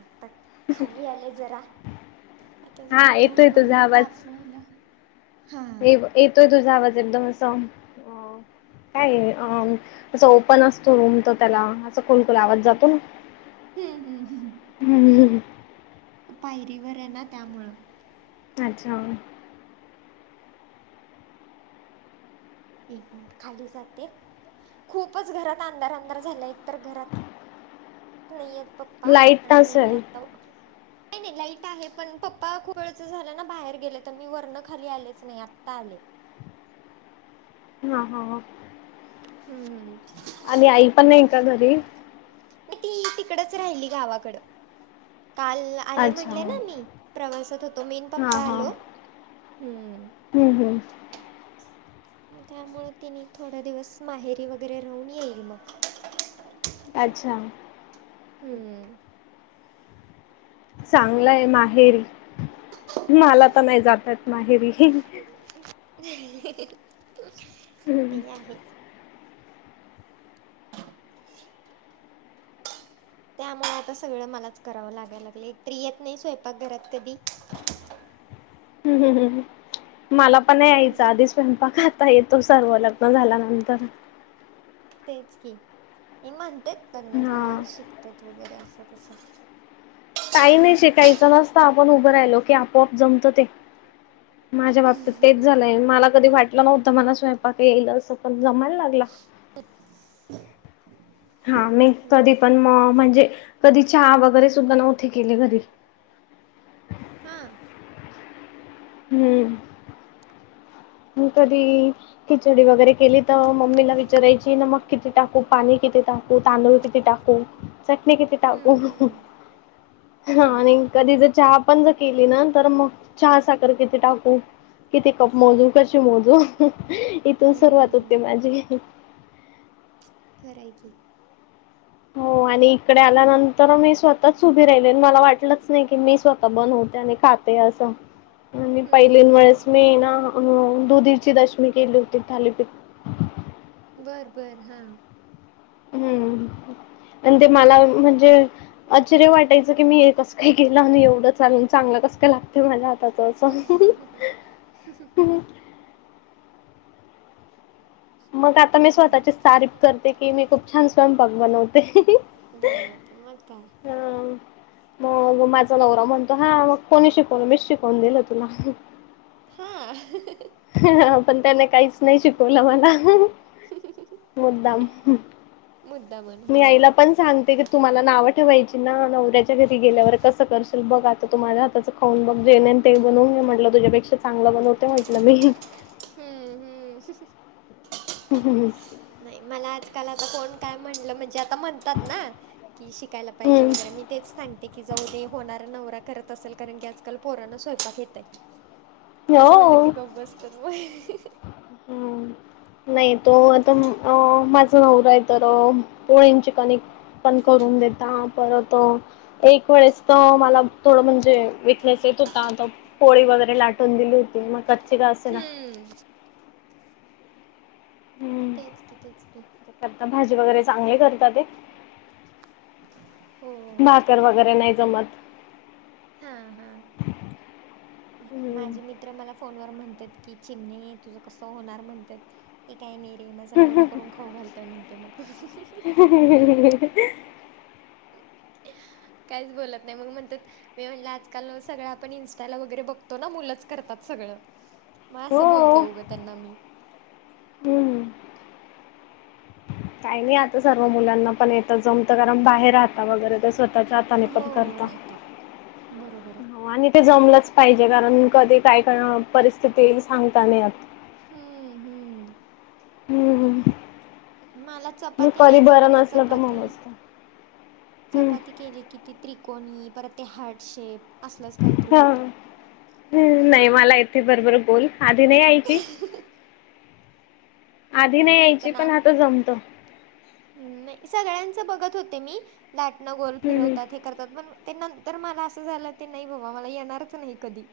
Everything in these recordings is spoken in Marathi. आता खाली आले जरा आता हा जरा दूध येतोय तुझा वगैरे तापवायला हा येव येतोय तुझा आवाज एकदम असा अ काय अ तस ओपन असतो रूम तर त्याला असं कोणकण आवज जातो ना हम्म हम हम हम हम पायरीवर आहे ना, त्यामुळं. अच्छा. एक मिनिट, खाली जाते. खूपच घरात, अंधार-अंधार झाला. एक तर घरात नाहीयेत पप्पा. लाईट आणि नसेल आता नाही.. नाही, लाईट आहे. पण पप्पा खूप वेळचं झालं ना, बाहेर गेलेतं. अणि वरनं खाली आलेच नाही, आत्ता आले. हा.. हा.. हा. हम्म.. हम्. आणि आई पण नाही का घरी? नाही ती, तिकडंच राहिली गावाकडं. काल ला आले अच्छा म्हणले ना मी. प्रवासात होतो, मी न हा पप्पा हा आलो, हम्. हम्म.. हम्. मग त्यामुळं तिनी, थोड्या दिवस माहेरी वगैरे राहून येईल मग. अच्छा. हम्म्. चांगलंय, माहेरी. मला तर, नाही जाता येत माहेरी. ते आहे. त्यामुळे आता, सगळं मलाच करावं लागायं लागलं. एकतरी येत नाही, स्वयंपाक घरात कधी. हम्म.. हम्.. हम्म्. मला पण, नाही ज यायचा आधीच. स्वयंपाक आता येतो सर्व, लग्न झाल्यानंतर. तेच की. हे म्हणतेत लग्न हा झाल्यावर, शिकतात वगैरे असं-तसं. काही, नाही. शिकायचं नसतं आपण उभं राहिलो की, आपोआप जमतं ते. माझ्या बाब त तेच झालंय. मला कधी वाटलं नव्हतं मला स्वयंपाक येईल असं. पण जमायला लागला. [unintelligible] हा. मी मग कधी पण, काय म-म्हणजे कधी चहा वगैरे सुद्धा नव्हते केले घरी. हा? हम्म्. मी कधी? खिचडी वगैरे केली, तवा मम्मीला विचारायची नमक किती टाकू पाणी किती टा ते तांदूळ किती टाकू? चटणी किती टाकू? हम्म हम्म हम्म आणि कधी जर चहा पण जर केली ना, तर मग चहा-साखर किती टाकू? किती कप मोजू? कशी मोजू? इथून सुरुवात होती हम्म माझी. खरं आहे की. हो आणि इकडे आल्यानंतर, मी स्वतःच उभी राहिली. अन मला वाटलंच नाही की, मी स्वतः बनवते आणि खात ते असं. आणि हम्म पहिली वेळेस हम्म मी ना, दुधीची दशमी केली होती, थालीपीठ. बरं.. बरं, हा. हम्म्. अन ते मला म्हणजे आश्चर्य वाटायचं की, मी हे कसं काय केलं? आणि एवढं चालून, चांगलं कसं काय लागतं? माझ्या हाताचं असं. हम.. हम.. हम.. हम. मग आता मी स्वतःची तारीफ करते की, मी खूप बरं. छान स्वयंपाक बनवते. बनवतो, मग काय? हो. मग माझा नवरा म्हणतो, हा. मग कोणी शिकवलं? मीच शिकवून दिलं तुला. हा. हा.. हा. पण त्याने काहीच नाही शिकवलं मला, मुद्दाम. मुद्दा म्हण मी हा आईला पण सांगते कि, तु मला नावं ठेवायची ना? नवऱ्याच्या घरी गेल्यावर कसं करशील? बघ आता तु माझ्या हाताचं खाऊन बघ जे न ते बनवून म्हटलं तुझ्यापेक्षा चांगलं बनवते म्हटलं मी हम्म -हम्म ह ह हं हम नाही मला आजकाल आता कोण काय म्हटलं म्हणजे म्हणतात ना की शिकायला पाहिजे वगरे मी तेच सांग ते की जाऊ दे, होणारा नवरा करत असेल. कारण की आजकाल पोरांना स्वयंपाक येतंय. असं म्हणलं की, हो. गप्प बसतं मग हे. हम. नाही तो आता माझं नवरा आहे तर पोळेंची कनेिक पण करून देता परत एक वेळेस तर मला थोडं म्हणजे विकनेस येत होताता पोळी वगैरे लाटून दिली होती मग कच्ची का असेना हम्म हम्म तेच की तेच की करता भाजी वगैरे चांगले करतात ते हो भाकर वगैरे नाही जमत. हा-हा हम्म माझे मित्र मला फोनवर म्हणतात की चिमणे तुझं कसं होणार म्हणतात. हे काय नाहीे रे, माझा नवरा करून खाऊ घालतोय म्हणते मग ह काहीच बोलत नाही मग म्हणतात मी म्हणलं आजकाल सगळं आपण इंस्टाला वगैरे बघतो ना मुलंच करतात सगळं. मग हो असं बोलते उघं त्यांना मी हम्म काही नाही आता सर्व मुलांना पण येतं जमत कारण बाहेर राहता वगैरे तर स्वतः त्याचा हातने हो पण करता. राहतात बरोबर आहे. हो आणि ते जमलंच पाहिजे कारण कधी काय परिस्थिती येईल सांगता नाही. हम्म हम्म हम्म. मला मग चपाती कधी नाही बरं जमते नसलं तर चपाती. मग असतं. हम्म चपाती केली कि त त्रिकोणी परत ते हार्ट शेप असलंच काहीतरी ह होतंय हम्म नाही मला इथे बरोबर बोल आधी नाही यायची. आधी नाही मी यायची त्याचं ना पण आता जमतं नाही सगळ्यांच बघत होते मी- लाटणं गोल हम्म हम्म फिरवतात हे करतात पण ते नंतर मला असं झालं ते नाही बाबा मला येणारच नाही कधी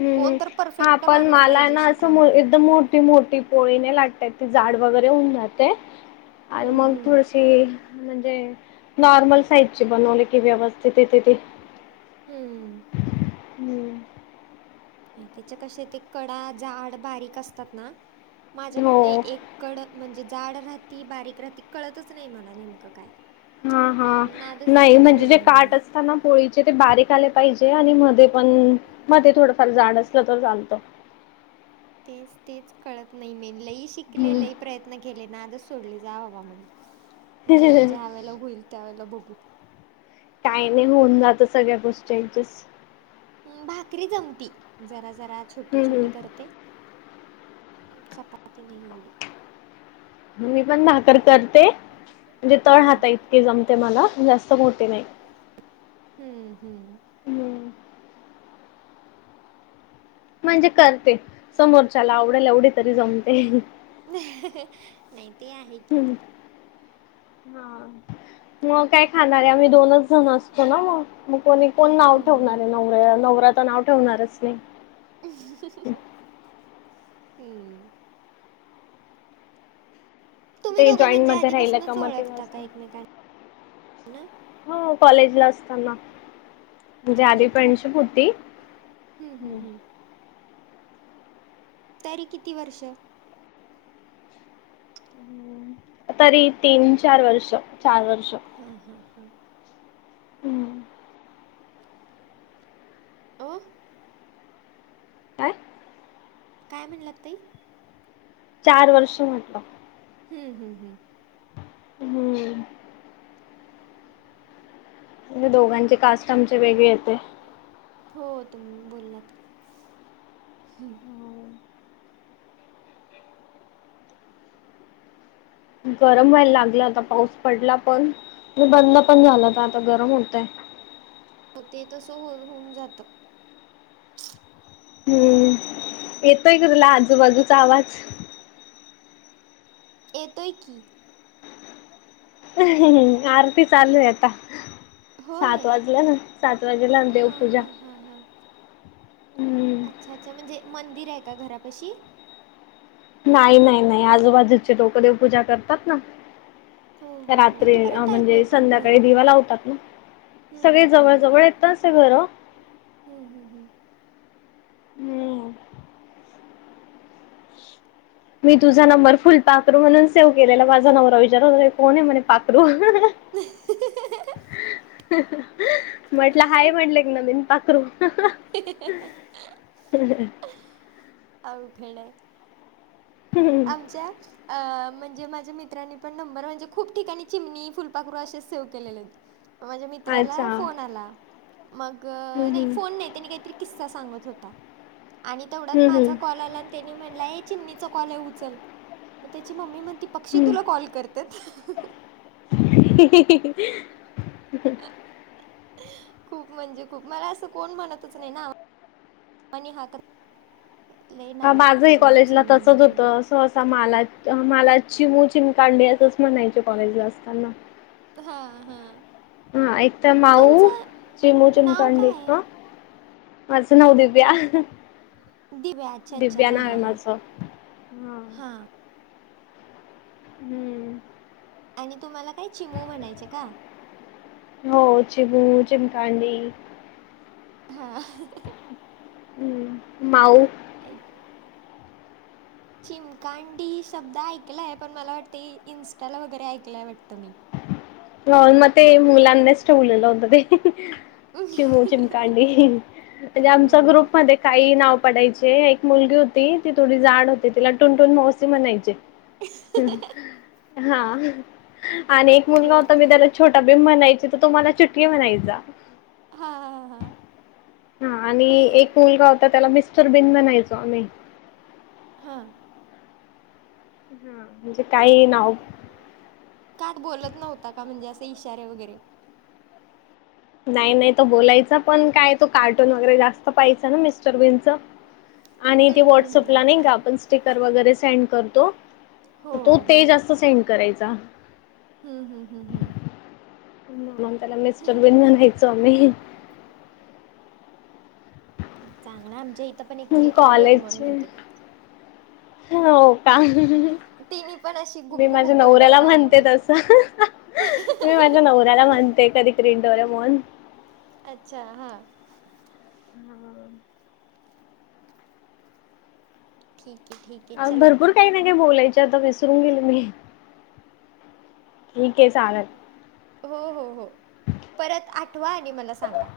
हम्म कोण तर हा परफेक्ट पण माणूस मला आहे पाहिजे ना असं शिकवणारं. एकदम मोठी मोठी पोळीने लाटतात येत मग जाड वगैरे हुन जाते आणि हम्म, मग हम्म, थोडीशी त म्हणजे नॉर्मल साईजची बनवली कि व्यवस्थित आहे तिथी हम्म. हम्म. आणि त्याचे कसे ते कडा जाड बारीक असतात ना माझ्याकडनं हो एक कड म्हणजे जाड राहती बारीक राहती कळतच नाही मला नेमकं काय हा हा नादच नाही दिला म्हणजे जे सोडून मग काठ मी असत ना पोळीचे ते बारीक आले पाहिजे आणि मध्ये पण मध्ये थोडंफार जाड असलं तर चालतं तेच तेच कळत नाही मे लई शिकले हम्म लई प्रयत्न केेले नादच सोडले जा बाबा म्हणलं ज ज्या वेळेला होईल त्यावेेळेला बघू काही नाही होऊन जातं सगळ्या गोष्टींची ऍडजेस्ट हम्म भाकरी जमती जरा जरा छोटी हम्म छोटी हम्म करते. चपाती नाही एवढी. मी पण भाकर करते म्हणजे तळ हम्म हाता इतके जमते मला जास्त मोठे नाही. हम्म हम्म. हम्म म्हणजे करते समोरच्याला आवड्याला एवढी तरी जमते नाही ते आहे की हम्म हा मग काय खाणारे आम्ही दोनच. जण असतो ना मगं मग कोणी कोण नाव हम्म ठेवणार आहे नवऱ्याला नवरा तर नावं ठेवणारच नाही. हम्म. तुम्ही ते दोघं जॉईंट म्हणजे मध्ये राहिलं का आधीपासूनच मग ते ओळखता का मस्त. एकमेकांना हो कॉलेजलाच. त्यांना म्हणजे अच्छा म्हणजे आधी खूप फ्रेंडशिप होती हम्म हम्म हम्म. तरी किती वर्षं? तरी तीन, चार वर्ष चार वर्ष. हम्म हम्म हम्म हम्म. हम्म. काय? काय म्हणंलात ताई? चार वर्ष म्हटलं. हम्म हम्म हम्म. हम्म. दोघांची कास्ट आमची वेगळी येते. हो तुम्ही बोललात, हू. गरम व्हायला लागलं आता पाऊस पडला पण, बंद पण झाला तर आता गरम होतंय. होते तसं हो होऊन जातं. हम्म येतोय का तुला आजूबाजूचा आवाज? येतोय की. आरती चालू आहे आता. सात होय वाजल ना, सात वाजेला देवपूजा हा हा, हम्म अच्छा अच्छा म्हणजे मंदिर आहे का घरापशी? नाही नाही नाही आजूबाजूचे लोक देवपूजा करतात ना हो हो हो रात्री इथपर्यंत ऐकू म्हणजे येतं मग संध्याकाळी दिवा घरापर्यंत लावतात ना हम्म सगळी हम्म हम्म जवळ जवळ हम्म. येतच आहे घरं हम्म हम्म हम्म. हम्म. मी तुझा नंबर फुलपाखरू म्हणून सेव्ह केलेला, माझा नवरा विचारत होता हे कोण आहे म्हणे पाखरू? [inaudible] म्हटलं हाय मग म्हटलं एक नवीन पाखरू. अवघड हाय. [inaudible] आमच्यात अ म्हणजे माझ्या मित्रांनी पण नंबर म्हणजे खूप ठिकाणी चिमणी, फुलपाखरू असेच सेव्ह केलेले आहेत माझ्या अच्छा मित्राला फोन हम्म आला, मग नाही हम्म. फोन नाही त्यांनी काहीतरी किस्सा सांगत होता, आणि तेवढ्यात हम्म माझा हम्म कॉल आला आणि तेनी म्हणला ए चिमणीचा कॉल आहे उचल उचल मग त्याची मम्मी म्हणती पक्षी तुला कॉल करत्यात? [inaudible] [inaudible] खूप म्हणजे खूप मला अस कोण म्हणतच नाही ना, आणि हा तर हा माझ ही कॉलेजला चिमणी तसच हे होतं असं मलाच मला चिमू चिमकांडी असंच म्हणायचे कॉलेजला असताना. हां हां. हा एक तर माऊ तुमचं चिमू नाव काय चिमकांडी आहे? माझं नाव दिव्या. दिव्या अच्छा अच्छा दिव्या हा नाव आहे हा हा माझं हा. हम्म. आणि तुम्हाला काय चिमू म्हणायचे का? हो चिमू, चिमकांडी. हां. हम् माऊ एक चिमकांडी शब्द ऐकलाय पण मला वाटतं इन्स्टाला वगैरे ऐकलंय वाटतं मी. हो म तेे मुलानीच ठेवलेलं होत ते चिमु, चिमकांडी. म्हणजे आमचा हम्म ग्रुप मध्ये काहीही नाव पडायचे, एक मुलगी होती ती थोडी जाड होती ते तिला टून टुन मा वशी म्हणायचे, हा आणि एक मुलगा बर मी त्याला छोटा भीम म्हणायची तर तो मला चुटिया म्हणायचा. हा हा. हा आणि एक मुलगा होता त्याला मिस्टर बिन बनायचो आम्ही. हां. हा म्हणजे काही नाव. काठ बोलत नव्हता का म्हणजे असे इशारे वगैरे. नाही नाही तो बोलायच पण काय तो कार्टून वगैरे जास्त पाहायचं ना मिस्टर बिनच. आणि ती हम्म हम्म व्हॉट्सअपला अच्छा. नाही का आपण स्टिकर वगैरे सेंड करतो. हो तो हो ते जास्त सेंड करायचा हम्म हम्म हम्म हम्म. मग त्याला मिस्टर बिन म्हणायचो आम्ही. चांगलं आमच्या इथं पण एक मुली तिला डोरीमन कॉलेज म्हणतात. हो का. तिनी पण अशी मी गुब्बू माझ्या गुब्बू आहे ना नवऱ्याला त्यामुळं म्हणते तसं. मी माझ्या नवऱ्याला म्हणते कधी कधी डोरिमोन. अच्छा हां. हा. ठीक आहे ठीक आहे चलो. भरपूर काही नाही काय बोलायचे आता विसरून गेली मी. ठीक आहे चालेल. हो हो हो परत आठवा आणि मला सांगा.